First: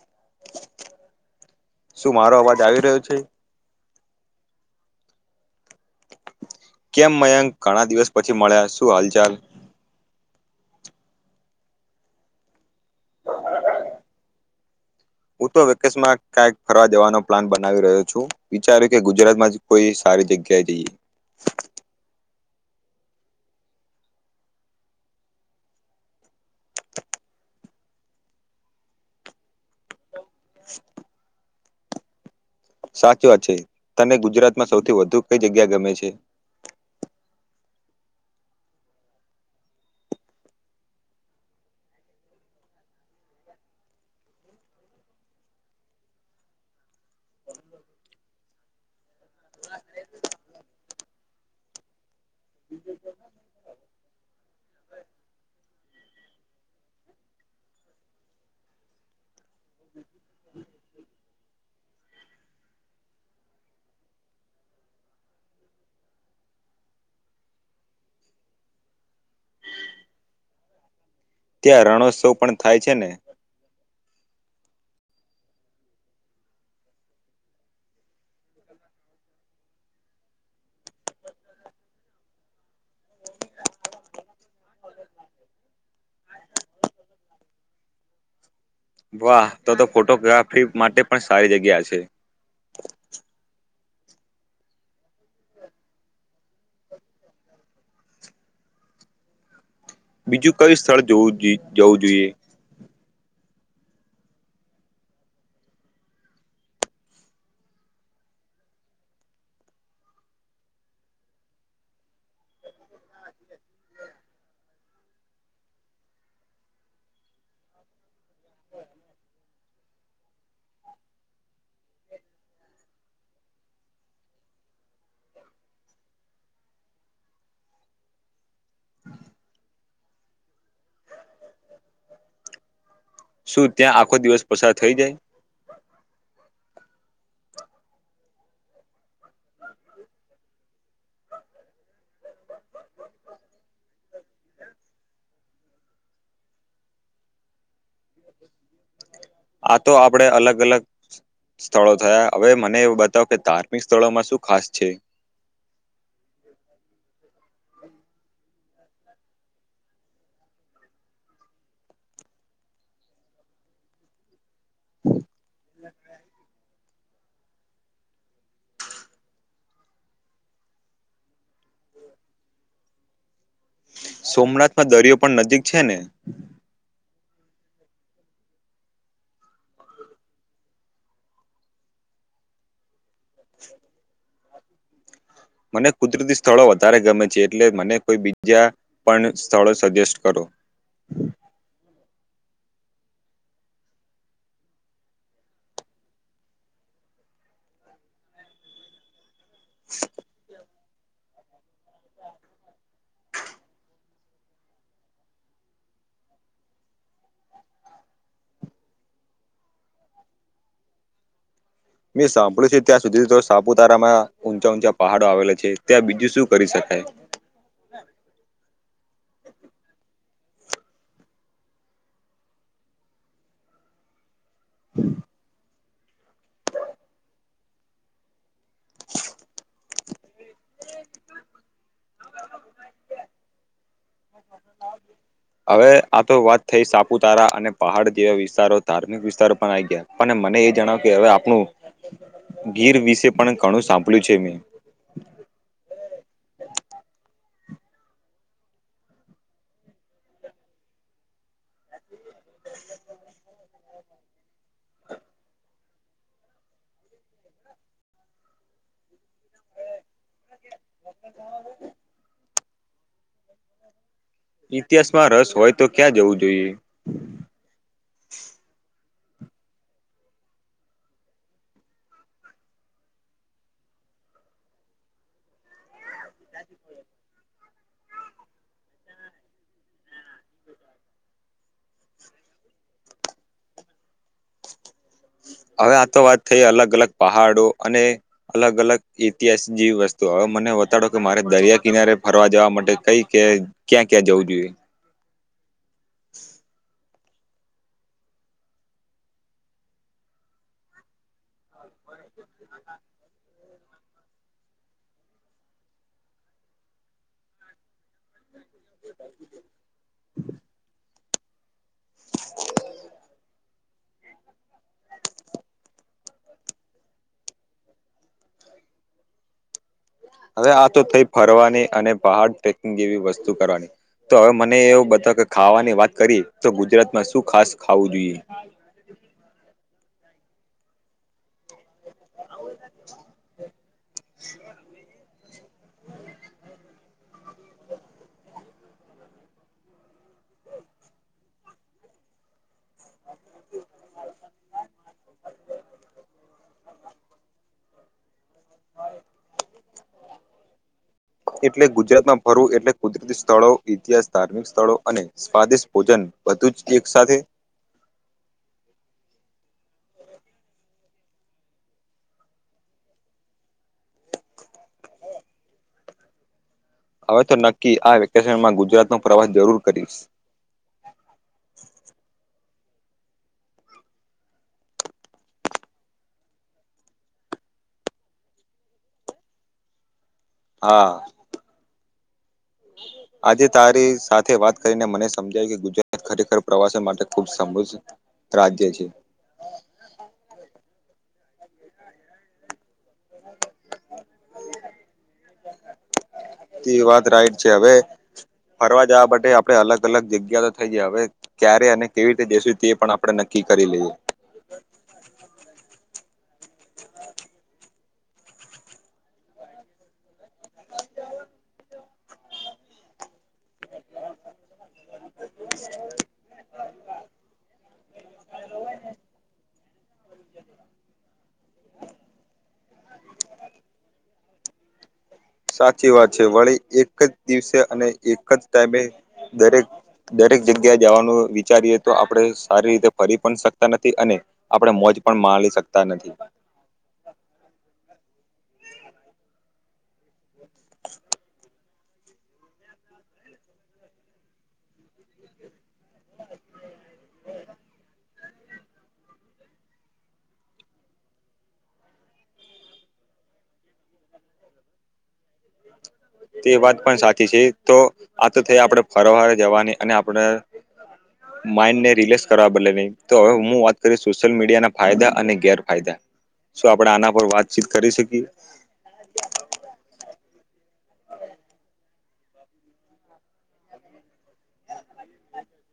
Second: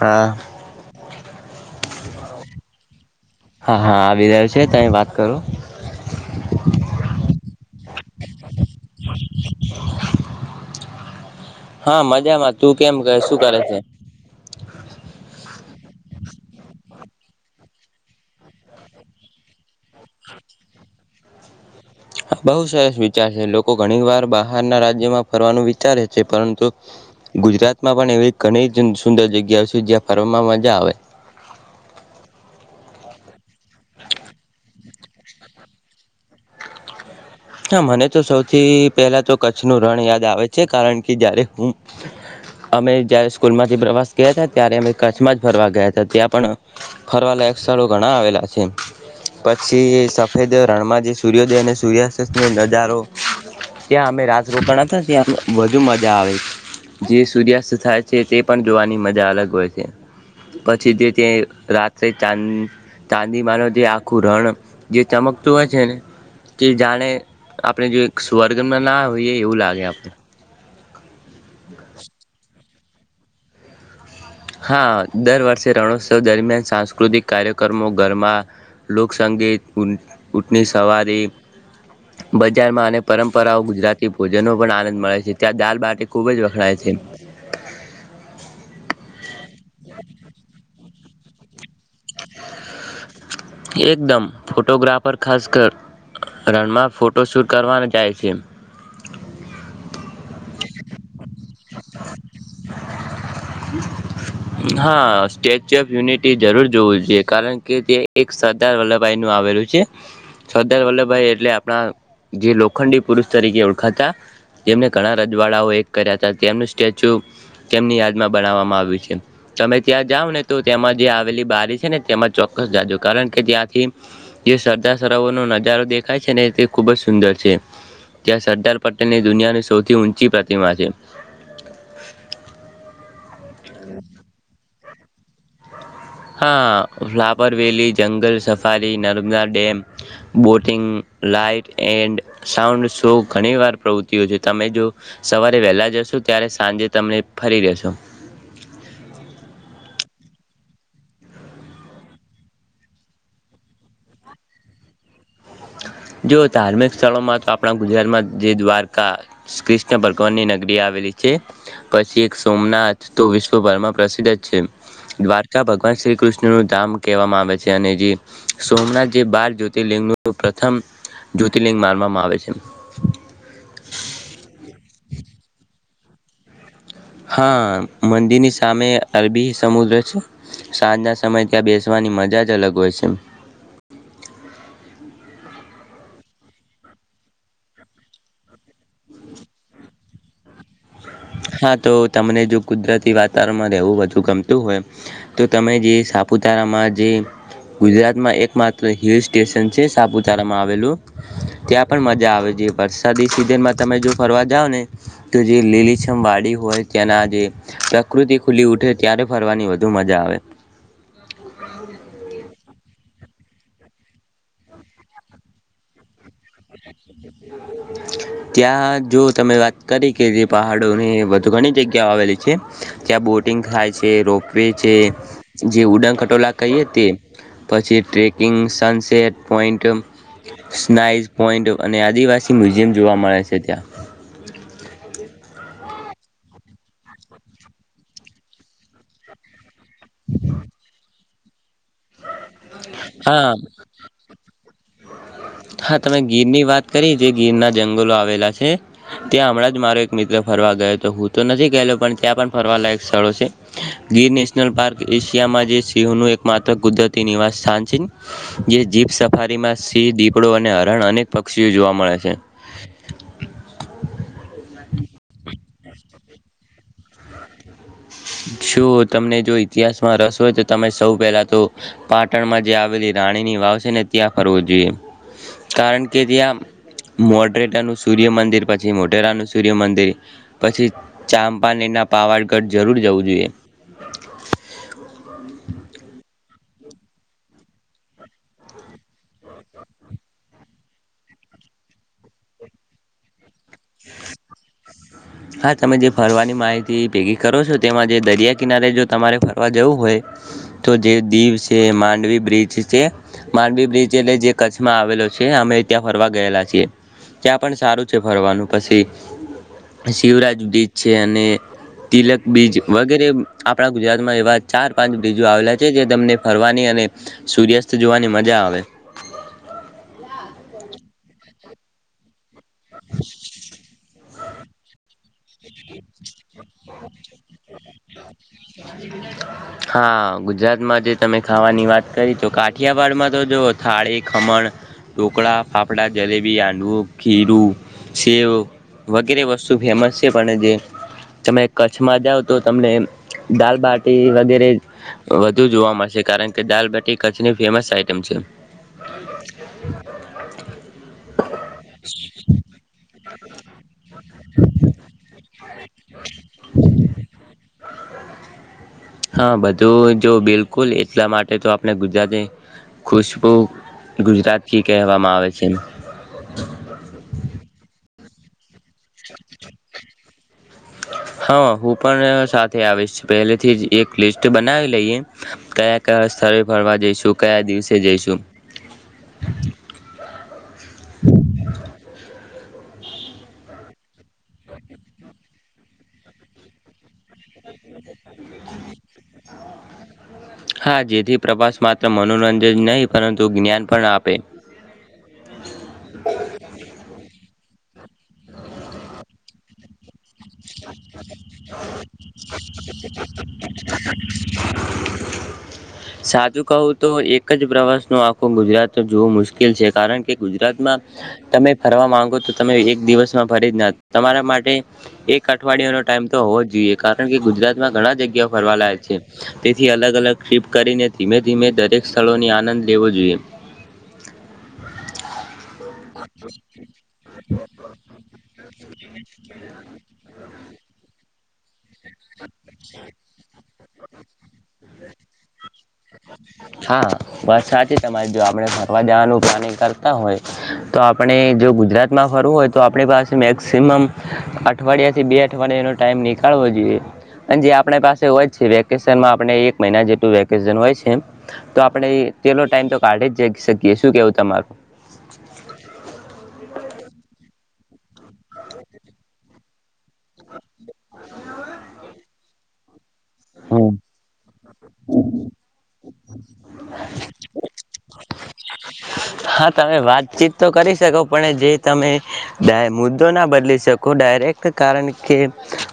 હા શું મારો અવાજ આવી રહ્યો છે. હા આવી રહ્યું છે તમે વાત કરો. કેમ મયંક ઘણા દિવસ પછી મળ્યા શું હાલચાલ. હા મજામાં તું કેમ શું કરે છે. હું તો વિકસમાં કઈક ફરવા દેવાનો પ્લાન બનાવી રહ્યો છું વિચાર્યું કે ગુજરાતમાં કોઈ સારી જગ્યાએ જઈએ. આ બહુ સરસ વિચાર છે લોકો ઘણી વાર બહારના રાજ્યમાં ફરવાનું વિચારે છે પરંતુ ગુજરાતમાં પણ એવી ઘણી સુંદર જગ્યા છે જ્યાં ફરવામાં મજા આવે. સાચી વાત છે તને ગુજરાતમાં સૌથી વધુ કઈ જગ્યા ગમે છે. હા મને તો સૌથી પેલા તો કચ્છ ન રણ યાદ આવે છે કારણ કે જયારે હું અમે જયારે સ્કૂલ માંથી પ્રવાસ ગયા હતા ત્યારે અમે કચ્છમાં જ ફરવા ગયા હતા ત્યાં પણ ફરવા લાગ્યા. સ્ળો ઘણા આવેલા છે પછી સફેદ રણમાં જે સૂર્યોદય અને સૂર્યાસ્ત નો નજારો. ત્યાં અમે રાત રોકાણ હતા ત્યાં વધુ મજા આવે જે સૂર્યાસ્ત થાય છે તે પણ જોવાની મજા અલગ હોય છે. પછી જે ત્યાં રાત્રે ચાંદ ચાંદી મા ન જે આખું રણ જે ચમકતું હોય છે ને. કે જાણે આપણે જો એક સ્વર્ગમાં ના હોઈએ એવું લાગે આપણે ત્યાં રણોત્સવ પણ થાય છે ને હા દર વર્ષે રણોત્સવ દરમિયાન સાંસ્કૃતિક કાર્યક્રમો ગરમાં, લોકસંગ ગીત, ઉઠણી સવારી બજારમાં અને પરંપરાઓ ગુજરાતી ભોજનનો પણ આનંદ મળે છે, ત્યાં દાલ બાટી ખુબ જ વખણાય છે. વાહ તો તો ફોટોગ્રાફી માટે પણ સારી જગ્યા છે. એકદમ ફોટોગ્રાફર ખાસ કર રણમાં ફોટો શૂટ કરવા જાય છે. બીજું કઈ સ્થળ જવું જોઈએ. હા સ્ટેચ્યુ ઓફ યુનિટી જરૂર જોવું જોઈએ કારણ કે તે એક સરદાર વલ્લભભાઈ નું આ આવેલું છે. સરદાર વલ્લભભાઈ એટલે આપણા જે લોખંડી પુરુષ તરીકે ઓળખાતા જેમને ઘણા રજવાડાઓ એક કર્યા હતા તેમનું સ્ટેચ્યુ તેમની યાદમાં બનાવવામાં આવ્યું છે. તમે ત્યાં જાઓ ને તો તેમાં જે આવેલી બારી છે, ને તેમાં ચોક્કસ જાજો કારણ કે ત્યાંથી જે શધા સવોનો નજારો દેખાય છે ને તે ખુબ જ સુંદર છે. ત્યાં સરદાર પટેલની દુનિયાની સૌથી ઊંચી પ્રતિમા છે. શું ત્યાં આખો દિવસ પસાર થઈ જાય. [inaudible] હા ફ્લાવર વેલી, જંગલ safari, Narmada dam, boating light and sound show ઘણી વાર પ્રવૃત્તિઓ છે. તમે જો સવારે વહેલા જશો ત્યારે સાંજે તમે ફરી રહેેશો. આ તો આપડે અલગ અલગ સ્થળો થયા હવે મને એવું બતાવ કે ધાર્મિક સ્થળોમાં શું ખાસ છે. જો ધાર્મિક સ્થળોમાં તો આપણા ગુજરાતમાં જે દ્વાર કૃષ્ણ ભગવાનની નગરી આવેલી છે પછી એક સોમનાથ તો વિશ્વભર પ્રસિદ્ધ છે. દ્વારકા ભગવાન શ્રી કૃષ્ણનું ધામ કહેવામાં આવે અને જે સોમનાથ જે બાર જ્યોતિર્લિંગનું તે પ્રથમ જ્યોતિર્લિંગ માનવામાં આવે છે. સોમનાથમાં દરિયો પણ નજીક છે ને હા મંદિરની સામે અરબી સમુદ્ર છે સાંજના સમય ત્યાં બેસવા અનેની મજા જ અલગ હોય છે. [inaudible] મને કુદરતી સ્થળો વધારે ગમે છે, એટલે મને કોઈ બીજા પણ સ્થળો સજેસ્ટ કરો. [inaudible] હા તો તમને જો કુદરતી વાતાવરણમાં રહેવું વધુ ગમતું હોય તો તમે જે સાપુતારામાં જે ગુજરાતમાં એકમાત્ર હિલ સ્ટેશન છે સાપુતારામાં આવેલું. ત્યાં પણ મજા આવે છે વરસાદી સિઝનમાં તમે જો ફરવા જાવ ને તો જે લીલી છમ વાડી હોય તેના જે પ્રકૃતિ ખુલી ઉઠે ત્યારે ફરવાની વધુ મજા આવે. મે સાંભ્યું છે. ત્યાં સુધી તો સાપુતારામાં ઊંચા ઊંચા પહાડો આવેલા છે, ત્યાં બીજું શું કરી શકાય. [inaudible] ત્યાં જો તમે વાત કરી કે જે પહાડોની વધુ ઘણી જગ્યાઓ આવેલી છે. બોટિંગ થાય છે, રોપ વે છે, જે ઉડ ખટોલા કહીએ તે. પછી trekking, sunset point. Sunrise point અને આદિવાસી મ્યુઝિયમ જોવા મળે છે ત્યાં. હવે આ તો વાત થઈ સાપુતારા અને પહાડ જેવા વિસ્તારો ધાર્મિક વિસ્તારો પણ આઈ ગયા પણ આમ મને એ જણાવો કે હવે આપણું ગીર વિશે હા પણ ઘણું સાંભળ્યું છે મેં. હા તમે ગીર ની વાત કરી જે ગીરના જંગલો આવેલા છે, ત્યાં હમણાં જ મારો એક મિત્ર ફરવા ગયો તો હું તો નથી ગેલો પણ ત્યાં પણ ફરવાલાયક સ્થળો છે. ગીર નેશનલ પાર્ક એશિયામાં જે સી નું એક માત્ર કુદરતી નિવાસ સ્થાન છે જે જીપ સફારીમાં સિંહ દીપડો અને હરણ અનેક પક્ષીઓ જોવા મળે છે. ઇતિહાસમાં રસ હોય તો ક્યાં જવું જોઈએ? શું તમને જો ઇતિહાસમાં રસ હોય તો તમે સૌ પહેલાં તો પાટણમાં જે આવેલી રાણીની વાવ છે ને ત્યાં ફરવું જોઈએ કારણ કે ત્યાં મોઢરેટાનું સૂર્યમંદિર પછી મોઢરાનું સૂર્યમંદિર પછી ચાંપાનીનું પાવાડગઢ જરૂર જવું જોઈએ. હવે આ તો વાત થઈ અલગ અલગ પહાડો અને અલગ અલગ ઇતિહાસિક જેવી વસ્તુ હવે મને બતાડો કે મારે દરિયા કિનારે ફરવા જવા માટે કઈ ક ક્યાં ક્યાં જવું જોઈએ. હા તમે જે ફરવાની માહિતી ભેગી કરો છો તેમાં જે દરિયા કિનારે જો તમારે ફરવા જવું હોય. તો જે દીવ છે માંડવી બ્રિજ છે માંડવી બ્રિજ એટલે જે કચ્છમાં આવેલો છે અમે ત્યાં ફરવા ગયેલા છીએ ત્યાં પણ સારું છે ફરવાનું. પછી શિવરાજ બીચ છે અને તિલક બીજ વગેરે આપડા ગુજરાતમાં એવા ચાર પાંચ બીજો આવેલા છે જે તમને ફરવાની અને સૂર્યાસ્ત જોવાની મજા આવે. હવે આ તો થઈ ફરવાની અને પહાર ટ્રેકિંગ જેવી વસ્તુ કરવાની. તો હવે મને એવું બત કે ખાવાની વાત કરીએ તો ગુજરાતમાં શું ખાસ ખાવું જોઈએ. હા ગુજરાતમાં જે તમે ખાવાની વાત કરી તો કાઠિયાવાડમાં તો જોઓ થાળી, ખમણ ઢોકળા, ફાફડા, જલેબી, આંડવું ખીરું સેવ વગેરે વસ્તુ ફેમસ છે પણ જે તમે કચ્છમાં જાવ તો તમને દાલબાટી વગેરે વધુ જોવા મળશે કારણ કે દાલબટી કચ્છની ફેમસ આઈટમ છે. એટલે ગુજરાતમાં ફરવું એટલે કુદરતી સ્થળો ઇતિહાસ ધાર્મિક સ્થળો અને સ્વાદિષ્ટ ભોજન બધું જ એક સાથે. હા બધું જો બિલકુલ એટલા માટે તો આપણે ગુજરાતે ખુશબુ ગુજરાતથી કહેવામાં આવે છે. હવે તો નક્કી આ વેકેશનમાં ગુજ હા હું પણ સા તે આવેશ પહેલેથી એક લિસ્ટ બનાવી લઈએ કયા કયા સ્થળ ફરવા જઈશું કયા દીવ દિવસે જઈશું. [inaudible] હા. [inaudible] આજે તારી સાથે વાત કરીને મને સમજાય કે ગુજરાત ખરેખર પ્રવાસન માટે ખુબ સમૃદ્ધ રાજ્ય છે. હા જેથી પ્રવાસ માત્ર મનોરંજન નહીં પરંતુ જ્ઞાન પણ આપે. તે વાત રાઈટ છે હવે ફરવા જવા માટે આપડે અલગ-અલગ જગ્યા જગ્યા તો થઈ જાય હવે ક્યારે અને કેવી રીતે જશું તે પણ આપડણે નક્કી કરી લઈએ. [inaudible] સાત સાચું કહું તો એક જ પ્રવાસનો આખું ગુજરાત જોવું મુશ્કેલ છે કારણ કે ગુજરાતમાં તમે ફરવા માંગો તો તમે એક દિવસમાં ફરી જ ના તમારા માટે એક અઠવાડિયાનો ટાઈમ તો હોવો જ જોઈએ કારણ કે ગુજરાતમાં ઘણા જગ્યાઓ ફરવા લાયક છે તેથી અલગ-અલગ ટ્રીપ કરીને ધીમે ધીમે દરેક સ્થળોની આનંદ લેવો જોઈએ. [inaudible] સાચી વાત છે વળી એક જ દિવસે અને એક જ ટાઈમે દરેક દરેક જગ્યા જવાનું વિચારીએ તો આપણે સારી રીતે ફરી પણ શકતા નથી અને આપણે મોજ પણ માણી શકતા નથી. હા વાત સાચી તમારી જો આપડે ફરવા જવાનુ પ્લાનિંગ કર કરતા હોય તો આપણે જો ગુજરાતમાં ફરવું હોય તો આપણી પાસે મેક્સિમમ અઠવાડિયું અઠવાડિયા થી બે અઠવાડિયાનો ટાઈમ નીકળ હોય છે. વેકેશનમા આપણને એક મહિના જેટલું વેકેશન હોય છે તો આપણે એટલો ટાઈમ તો કાઢી જ છે શકીએ શું કેવું તમારું? [inaudible] તે વાત પણ સાચી છે તો આ તો થઈ આપણે ફરવા જવાની અને આપડે માઇન્ડ ને રિલેક્સ કરવા બદલે ભી તો હવે હું હમ વાત કરીશ સોશિયલ મીડિયાના ફાયદા અને ગેરફાયદા શું આપણેે આના પર વાતચીત કરી કરી શકીએ? હા તમે વાતચીત તો કરી શકો પણ એ જે તમે મુદ્દો ના બદલી શકો ડા ડાયરેક્ટ કારણ કે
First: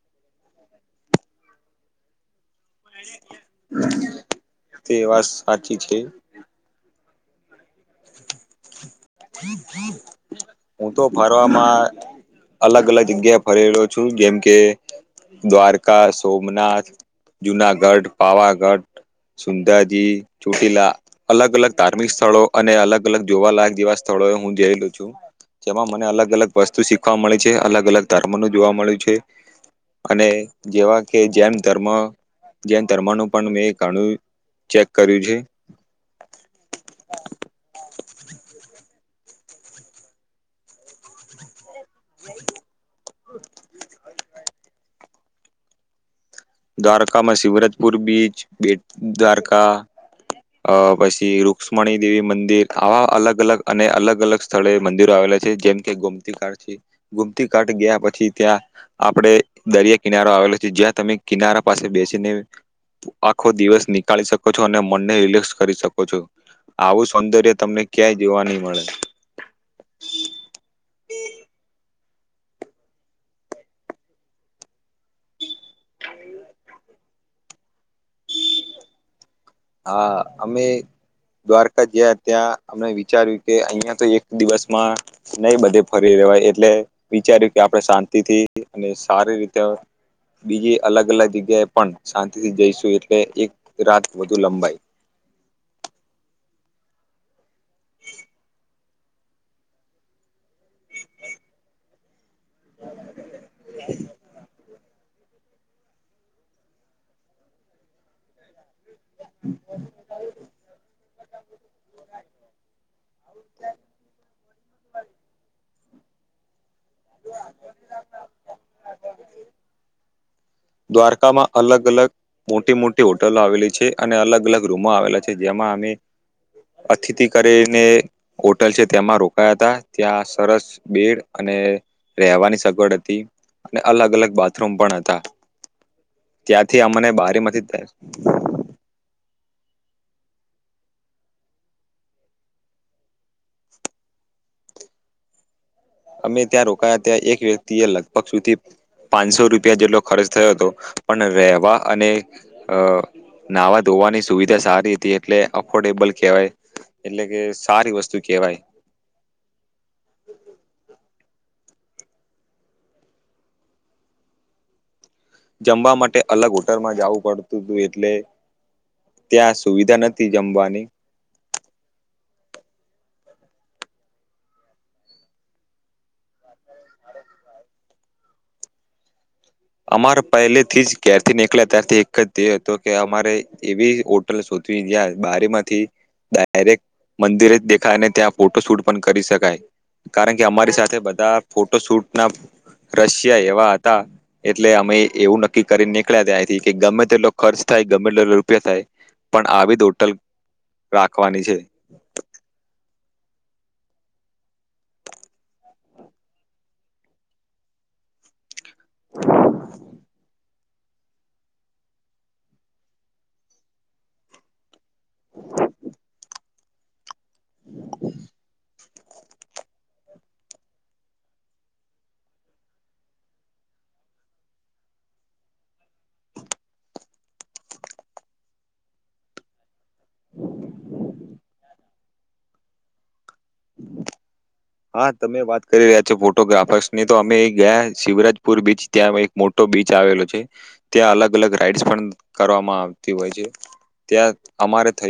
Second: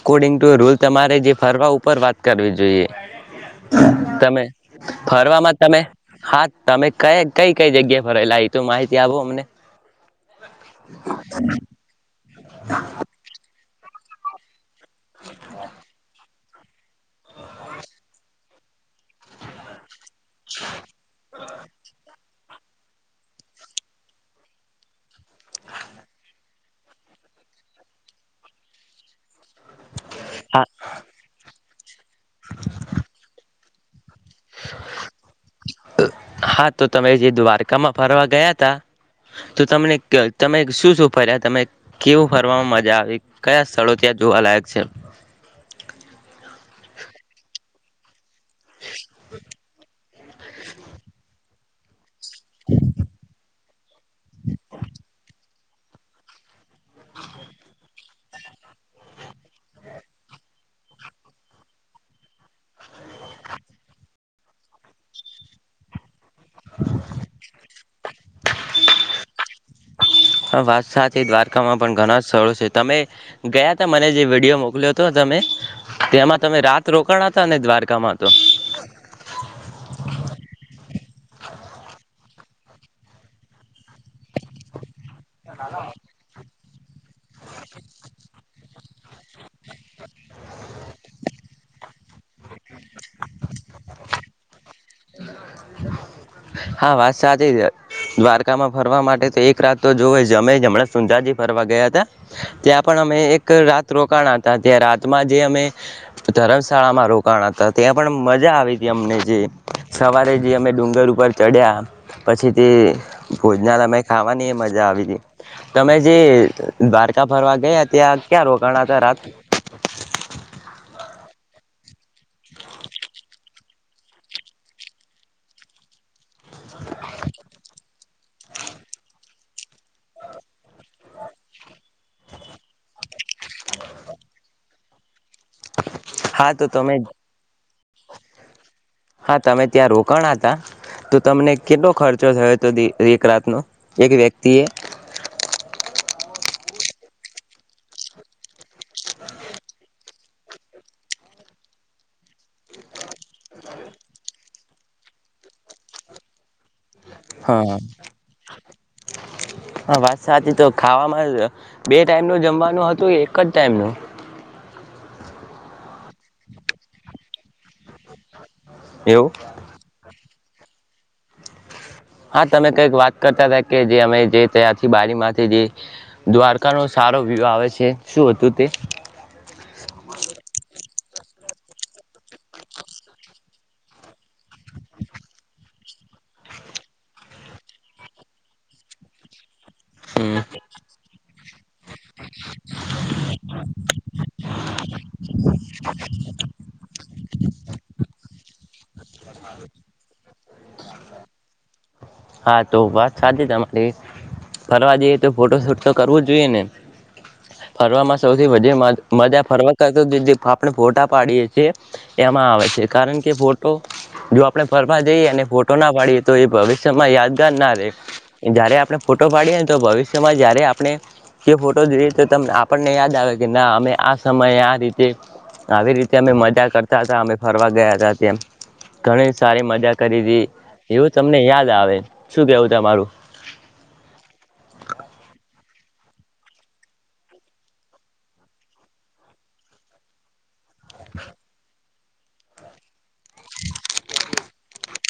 અકોર્ડિંગ ટુ રૂલ તમારે જે ફરવા ઉપર વાત કરવી જોઈએ. જોઈએ તમે તે વાત ફરવામાં સાચી તમે છે હા તમે કઈ કઈ કઈ જગ્યા ફરેલા એ તો માહિતી આપો અમને. અલગ-અલગ જગ્યાએ ફરેલો છું જેમ કે દ્વારકા સોમનાથ, જુનાગઢ, પાવાગઢ, સુંદાજી ચોટીલા અલગ-અલગ ધાર્મિક સ્થળો અને અલગ-અલગ જોવાલાયક જેવા સ્થળોએ હું જયલું છું. જેમાં મને અલગ-અલગ વસ્તુ શીખવા મળી છે અલગ-અલગ ધર્મ નું જોવા મળ્યું છે. અને હા જેવા કે જૈન ધર્મ જૈન ધર્મનું પણ મેં ગણું હા તો તમે જે દ્વારકામાં ફરવા ગયા તા તો તમને ક તમે શું શું ફર્યા તમે કેવું ફરવામાં મજા આવી કયા સ્થળો ત્યાં જોવાલાયક છે. દ્વારકામાં શિવરજપુર બીચ બેડ દ્વારકા અ પછી રુક્ષ્મણી દેવી મંદિર આવા અલગ-અલગ અને અલગ-અલગ સ્થળે મંદિરો આવેલા છે જેમ કે ગોમતી ઘાટ છે. ગુમતી ઘાટ ગયા પછી ત્યાં આપડે દરિયા કિનારો આવેલો છે જ્યાં તમે કિનારા પાસે બેસીને આખો દિવસ નીકાળી શકો છો અને મનને રિલેક્સ કરી શકો છો. આવું સૌંદર્ય તમને ક્યાંય જોવા નહી મળે. હા વાત સાચી, દ્વારકામાં પણ ઘણા સથળો છે. તમે ગયા હતા મને જે વિડીયો મોકલ્યો હત તેમાં તમે રાત રોકાણ હતા અને દ્વારકામાં તો? [inaudible] હા અમે દ્વારકા ગયા ત્યાં અમને વિચાર્યું કે અહિયાં તો એક દિવસમાં નહી બધે ફરી રહેેવાય એટલે વિચાર્યું કે, આપણે શાંતિ થી અને સારી રીતે હવે બીજી અલગ અલગ જગ્યાએ પણ, શાંતિ થી જઈશું એટલે એક રાત વધુ લંબાઈ હા વાત સાચી છે. દ્વારકામાં ફરવા માટે તો એક રાત તો જોવે જ, અમે હમણાં સુંજાજી ફરવા ગયા હતા. ત્યાં પણ અમે એક રાત રોકાણા હતા, ત્યાં રાતમાં જ જે અમે ધર્મશાળામાં રોકાણ હતા. ત્યાં પણ મજા આવી હતી, અમને જે સવારે જે અમે ડુંગર ઉપર ચડ્યા પછી તે ભોજનાલયમાં ખાવાની એ મજા આવી હતી તમે જે દ્વારકા ફરવા ગયા ત્યાં ક્યાં રોકાણ હતા રાત? દ્વારકામાં અલગ અલગ મોટી મોટી હોટલો આવેલી છે. અને અલગ અલગ રૂમો આવેલા છે. જેમાં [inaudible] અતિથિ કરીને હોટલ છે. તેમાં રોકા ગયા હતા ત્યાં સરસ બેીડ અને રહેેવાની સગવડ હતી. અને અલગ અલગ બાથરૂમ પણ હતા. હા તો ત્યાંથી તમે અમને બારીમાંથી જ હા તમે ત્યાં રોકાણા તા? તો તમને કેટલો ખર્ચો થયો તો એક રાતનો? એક વ્યક્તિએ? [inaudible] અમે ત્યાં રોકાયા ત્યાં એક વ્યક્તિએ લગભગ સુધી પાંચસો રૂપિયા જેટલો ખર્ચ થયો તો, પણ રહેવા અને અ નાવાધોવા ધોવાની સુવિધા સારી હતી. એટલે અફોર્ડેબલ કેવાય. હહ હહ વાત સાચી તો ખાવામાં બે ટાઈમનું જમવાનું હતું એક જ ટાઈમનું? જમવા માટે અલગ હોટલમાં જાવું પડતું તું, એટલે એવું ત્યાં સુવિધા નત નતી જમવાની હા તમે કઈક વાત કરતા તા કે, જે અમે જે ત્યાંથી બારીમાંથી જે દ્વારકાનો સારો વ્યુ આવે છે શું હતું તે? [inaudible] અમારે પહેલેથી જ ઘેરથી નીકળ્યા ત્યારથી એક જ ધ્યેય હતો કે, અમારે એવી હોટલ શોધ થી જ્યાં બારીમાંથી ડાયરેક્ટ મંદિર જ દેખાયને ત્યાં ફોટો શૂટ પન કરી શકાય. કારણ હમ કે, અમારી સાથે બધા ફોટો શૂટના રશિયા એવા હતા. એટલે અમે એવું નક્કી કરીને નીકળ્યા ત્યાંથી કે ગમે તેટલો ખર્ચ થાય, ગમે તેટલા રૂપિયા થાય પણ, આવી જ હોટલ રાખવાની છે. હા, તો વાત સાચી તમારી. ફરવા જઈએ તો, ફોટો શૂટ તો કરવું જ જોઈએ ને, ફરવામાં સૌથી વધુ મજે મજા ફરવા કરતા તો જે જે આપણે ફોટા પાડીએ છીએ એ એમાં આવે છે. કારણ કે ફોટો જો આપણે ફરવા જઈએ અને ફોટો ના પાડીએ તો, એ ભવિ સમય યાદગાર ના રે, જયારે આપણે ફોટો પાડીએ ને તો, ભવિષ્યમાં જયારે આપણે તે ફોટો જોઈએ તો, તમને આપણને યાદ આવે કે ના અમે આ સમયે આ રીતે આવી રીતે અમે મજા કરતા તા, અમે ફરવા ગયા તા તેમ ઘણી સારી મજા કરીતી એવું તમને યાદ આવે. શું કેવું તમારું? [inaudible] હા તમે વાત કરી રહ્યા છો ફોટોગ્રાફર્સની તો, અમે ગયા શિવરાજપુર બીચ ત્યાં એક મોટ મોટો બીચ આવેલો છે. ત્યાં અલગ અલગ રાઈડ્સ પન કરવામાં આવતી હોય છે. ત્યાં અમારે થયું